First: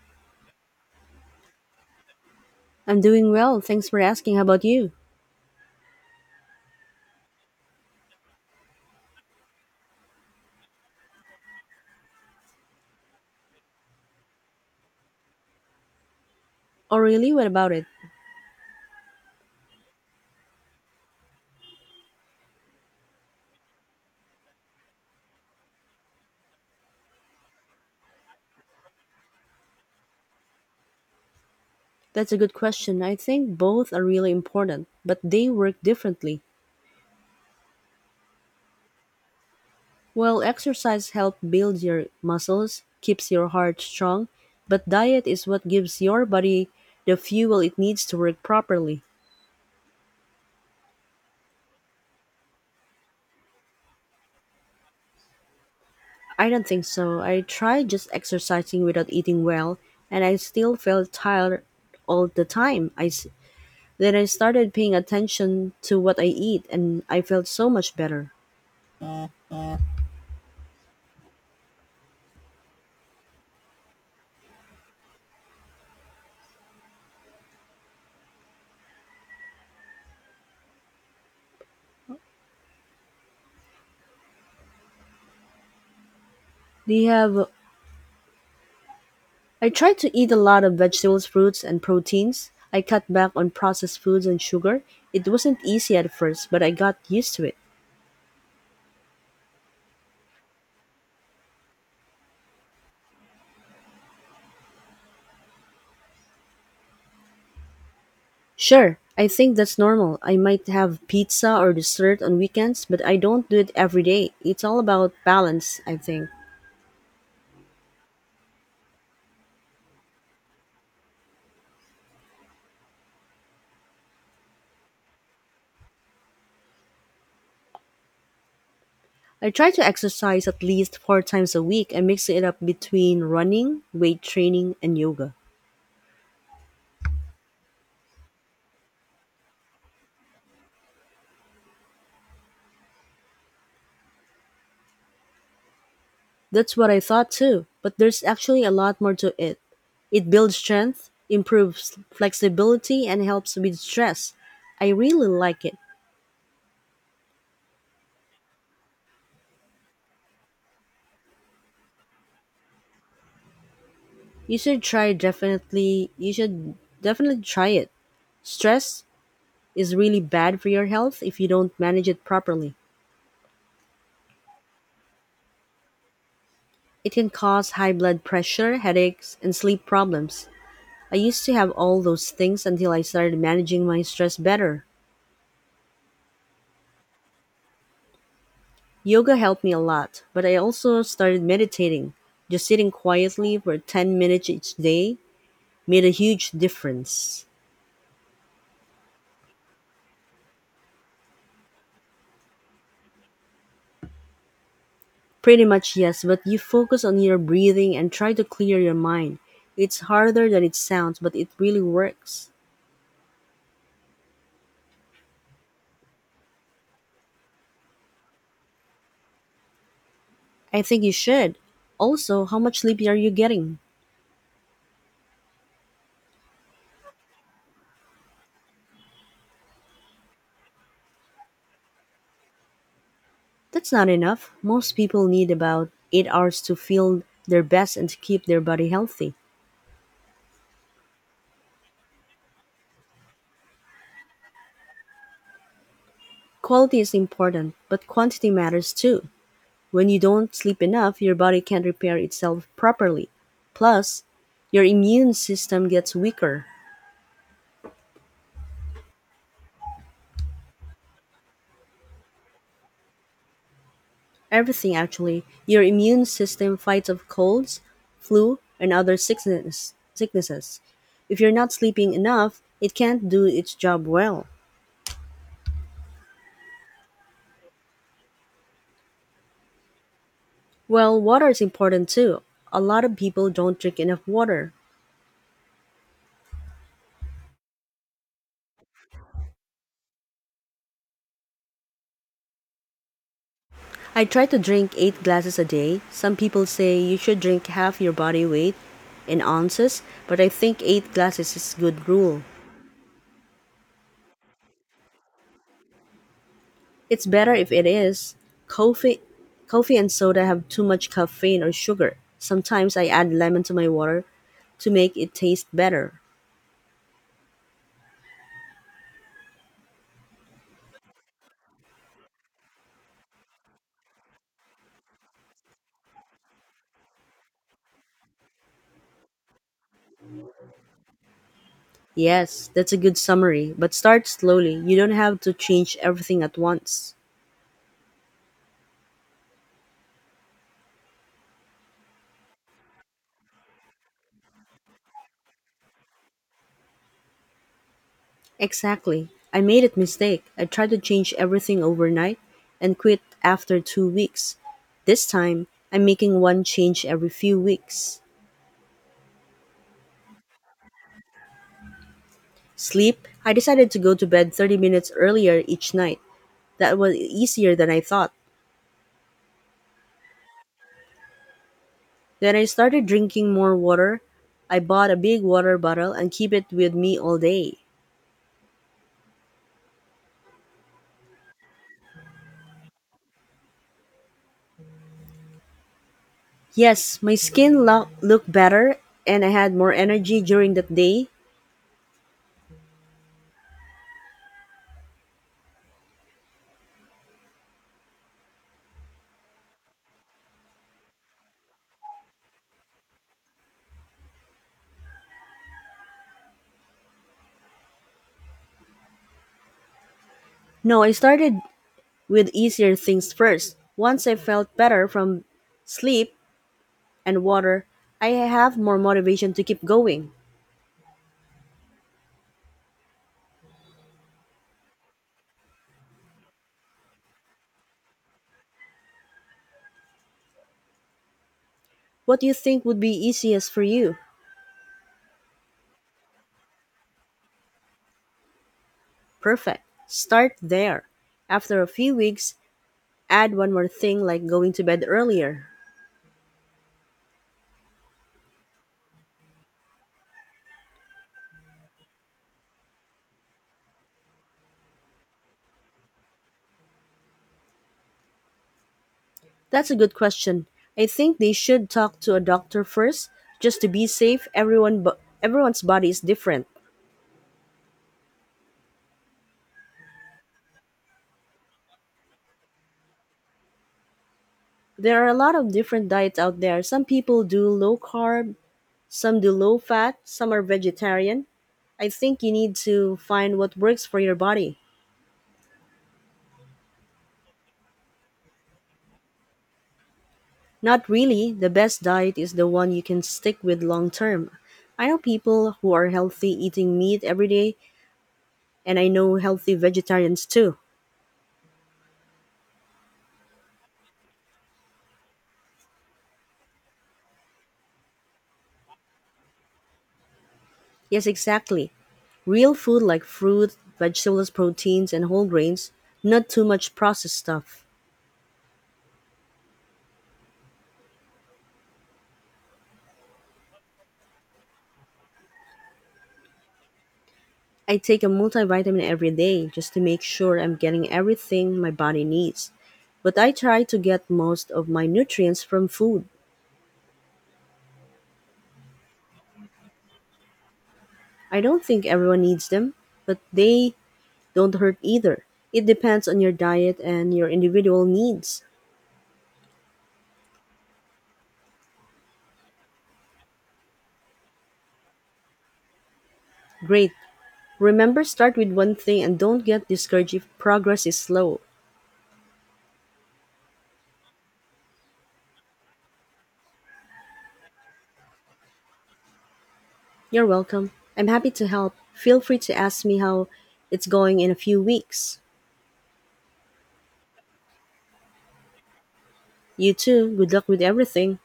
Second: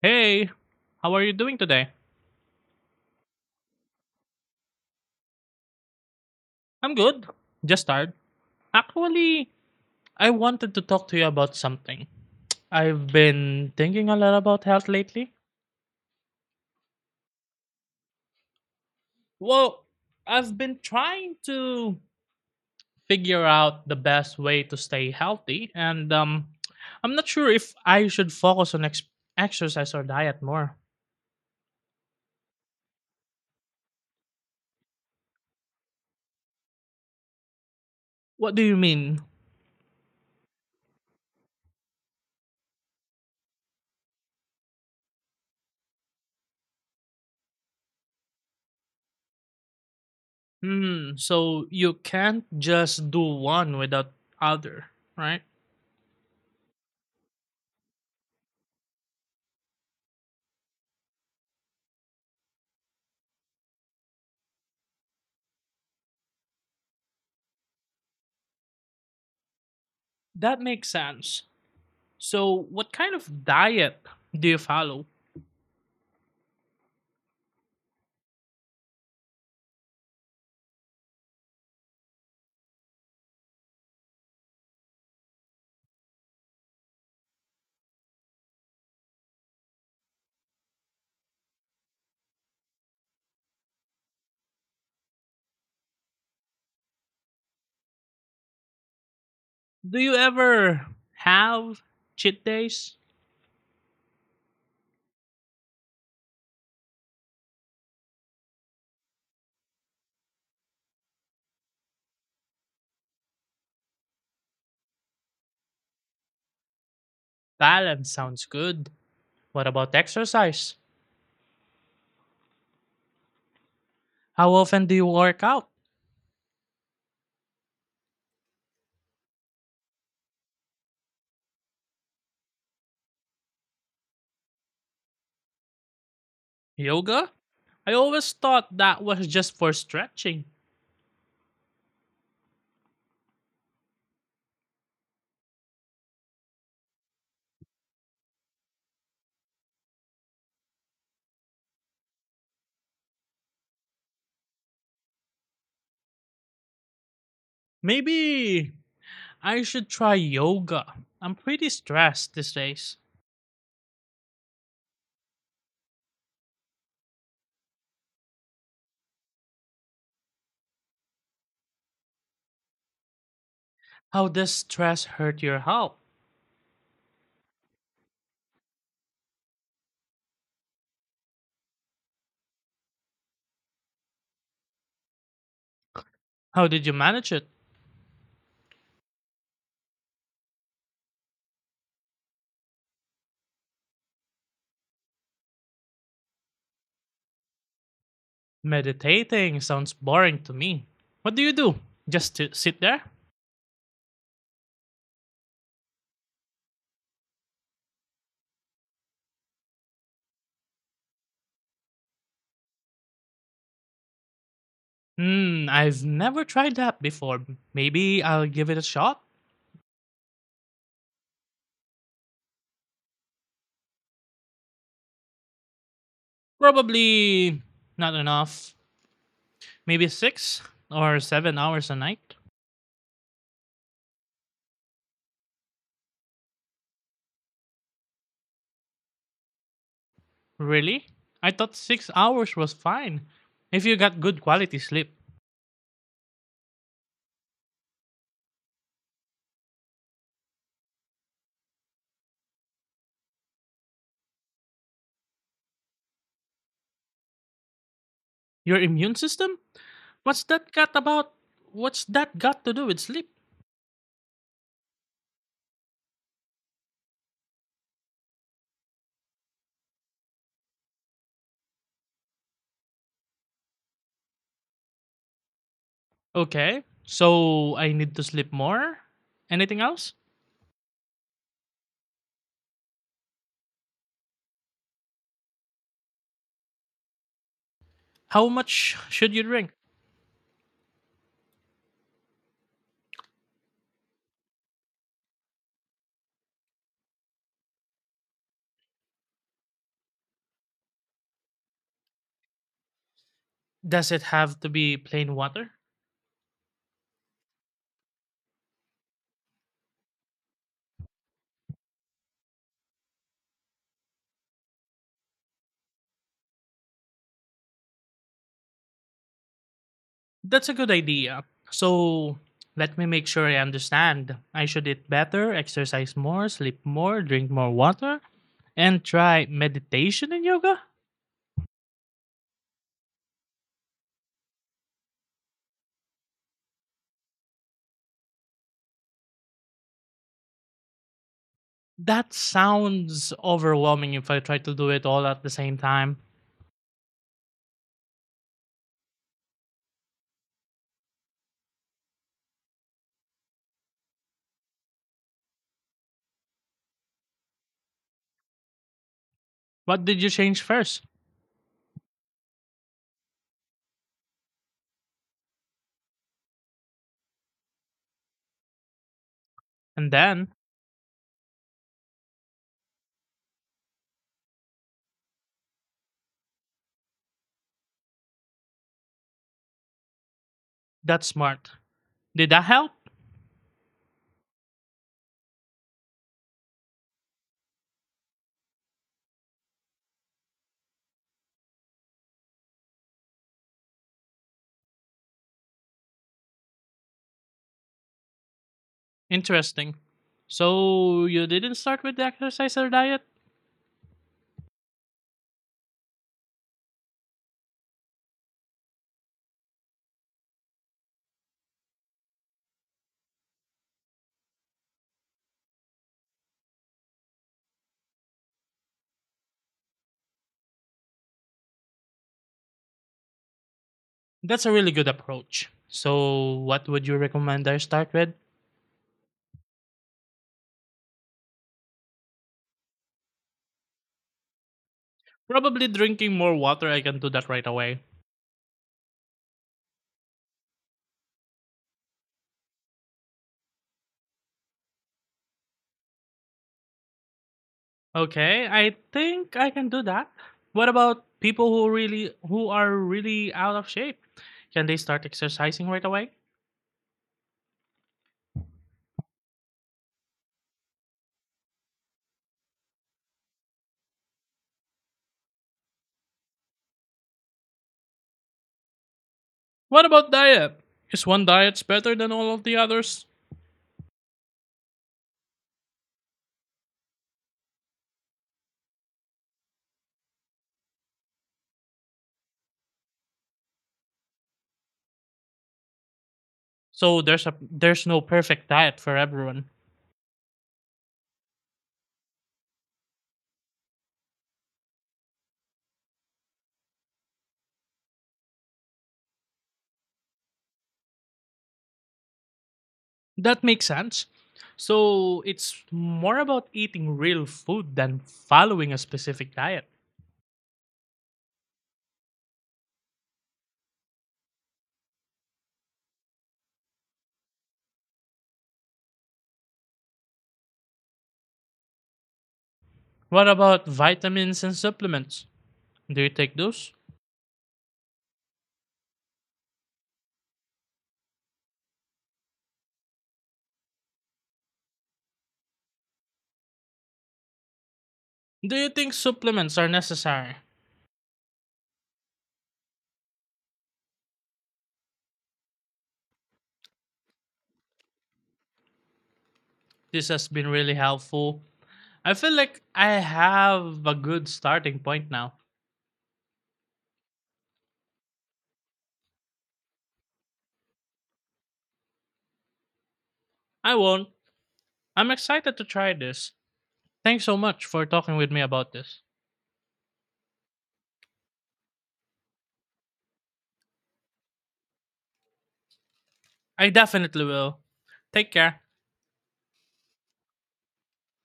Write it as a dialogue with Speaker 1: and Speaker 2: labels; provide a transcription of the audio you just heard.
Speaker 1: Hey, how are you doing today?
Speaker 2: I'm doing well, thanks for asking. How about you?
Speaker 1: I'm good. Just tired. Actually, I wanted to talk to you about something. I've been thinking a lot about health lately.
Speaker 2: Oh, really? What about it?
Speaker 1: Well, I've been trying to figure out the best way to stay healthy, and I'm not sure if I should focus on exercise or diet more.
Speaker 2: That's a good question. I think both are really important, but they work differently.
Speaker 1: What do you mean?
Speaker 2: Well, exercise helps build your muscles, keeps your heart strong, but diet is what gives your body the fuel it needs to work properly.
Speaker 1: Hmm, so you can't just do one without other, right?
Speaker 2: I don't think so. I tried just exercising without eating well, and I still felt tired all the time. Then I started paying attention to what I eat, and I felt so much better.
Speaker 1: That makes sense. So, what kind of diet do you follow?
Speaker 2: Do you have I try to eat a lot of vegetables, fruits, and proteins. I cut back on processed foods and sugar. It wasn't easy at first, but I got used to it.
Speaker 1: Do you ever have cheat days?
Speaker 2: Sure, I think that's normal. I might have pizza or dessert on weekends, but I don't do it every day. It's all about balance, I think.
Speaker 1: Balance sounds good. What about exercise? How often do you work out?
Speaker 2: I try to exercise at least four times a week and mix it up between running, weight training, and yoga.
Speaker 1: Yoga? I always thought that was just for stretching.
Speaker 2: That's what I thought too, but there's actually a lot more to it. It builds strength, improves flexibility, and helps with stress. I really like it.
Speaker 1: Maybe I should try yoga. I'm pretty stressed these days.
Speaker 2: You should try definitely. You should definitely try it. Stress is really bad for your health if you don't manage it properly.
Speaker 1: How does stress hurt your health?
Speaker 2: It can cause high blood pressure, headaches, and sleep problems. I used to have all those things until I started managing my stress better.
Speaker 1: How did you manage it?
Speaker 2: Yoga helped me a lot, but I also started meditating. Just sitting quietly for 10 minutes each day made a huge difference.
Speaker 1: Meditating sounds boring to me. What do you do? Just to sit there?
Speaker 2: Pretty much, yes, but you focus on your breathing and try to clear your mind. It's harder than it sounds, but it really works.
Speaker 1: Hmm, I've never tried that before. Maybe I'll give it a shot?
Speaker 2: I think you should. Also, how much sleep are you getting?
Speaker 1: Probably not enough. Maybe 6 or 7 hours a night?
Speaker 2: That's not enough. Most people need about 8 hours to feel their best and to keep their body healthy.
Speaker 1: Really? I thought 6 hours was fine. If you got good quality sleep.
Speaker 2: Quality is important, but quantity matters too. When you don't sleep enough, your body can't repair itself properly. Plus, your immune system gets weaker.
Speaker 1: Your immune system? What's that got about? What's that got to do with sleep?
Speaker 2: Everything actually. Your immune system fights off colds, flu, and other sicknesses. If you're not sleeping enough, it can't do its job well.
Speaker 1: Okay, so I need to sleep more? Anything else?
Speaker 2: Well, water is important too. A lot of people don't drink enough water.
Speaker 1: How much should you drink?
Speaker 2: I try to drink 8 glasses a day. Some people say you should drink half your body weight in ounces, but I think 8 glasses is a good rule.
Speaker 1: Does it have to be plain water?
Speaker 2: It's better if it is. Coffee coffee and soda have too much caffeine or sugar. Sometimes I add lemon to my water to make it taste better.
Speaker 1: That's a good idea. So, let me make sure I understand. I should eat better, exercise more, sleep more, drink more water, and try meditation and yoga?
Speaker 2: Yes, that's a good summary, but start slowly. You don't have to change everything at once.
Speaker 1: That sounds overwhelming if I try to do it all at the same time.
Speaker 2: Exactly. I made a mistake. I tried to change everything overnight and quit after 2 weeks. This time, I'm making one change every few weeks.
Speaker 1: What did you change first?
Speaker 2: Sleep, I decided to go to bed 30 minutes earlier each night. That was easier than I thought.
Speaker 1: And then,
Speaker 2: Then I started drinking more water. I bought a big water bottle and keep it with me all day.
Speaker 1: that's smart. Did that help?
Speaker 2: Yes, looked better and I had more energy during that day.
Speaker 1: Interesting. So, you didn't start with the exercise or diet?
Speaker 2: No, I started with easier things first. Once I felt better from sleep and water, I have more motivation to keep going.
Speaker 1: That's a really good approach. So, what would you recommend I start with?
Speaker 2: What do you think would be easiest for you?
Speaker 1: Probably drinking more water, I can do that right away.
Speaker 2: Perfect. Start there. After a few weeks, add one more thing like going to bed earlier.
Speaker 1: Okay, I think I can do that. What about people who are really out of shape? Can they start exercising right away?
Speaker 2: That's a good question. I think they should talk to a doctor first just to be safe. Everyone's body is different.
Speaker 1: What about diet? Is one diet's better than all of the others?
Speaker 2: There are a lot of different diets out there. Some people do low carb, some do low fat, some are vegetarian. I think you need to find what works for your body.
Speaker 1: So there's no perfect diet for everyone.
Speaker 2: Not really. The best diet is the one you can stick with long term. I know people who are healthy eating meat every day, and I know healthy vegetarians too.
Speaker 1: That makes sense. So it's more about eating real food than following a specific diet.
Speaker 2: Yes, exactly. Real food like fruit, vegetables, proteins, and whole grains, not too much processed stuff.
Speaker 1: What about vitamins and supplements? Do you take those?
Speaker 2: I take a multivitamin every day just to make sure I'm getting everything my body needs. But I try to get most of my nutrients from food.
Speaker 1: Do you think supplements are necessary?
Speaker 2: I don't think everyone needs them, but they don't hurt either. It depends on your diet and your individual needs.
Speaker 1: This has been really helpful. I feel like I have a good starting point now.
Speaker 2: Great. Remember, start with one thing and don't get discouraged if progress is slow.
Speaker 1: I won't. I'm excited to try this. Thanks so much for talking with me about this.
Speaker 2: You're welcome. I'm happy to help. Feel free to ask me how it's going in a few weeks.
Speaker 1: I definitely will. Take care.
Speaker 2: You too. Good luck with everything.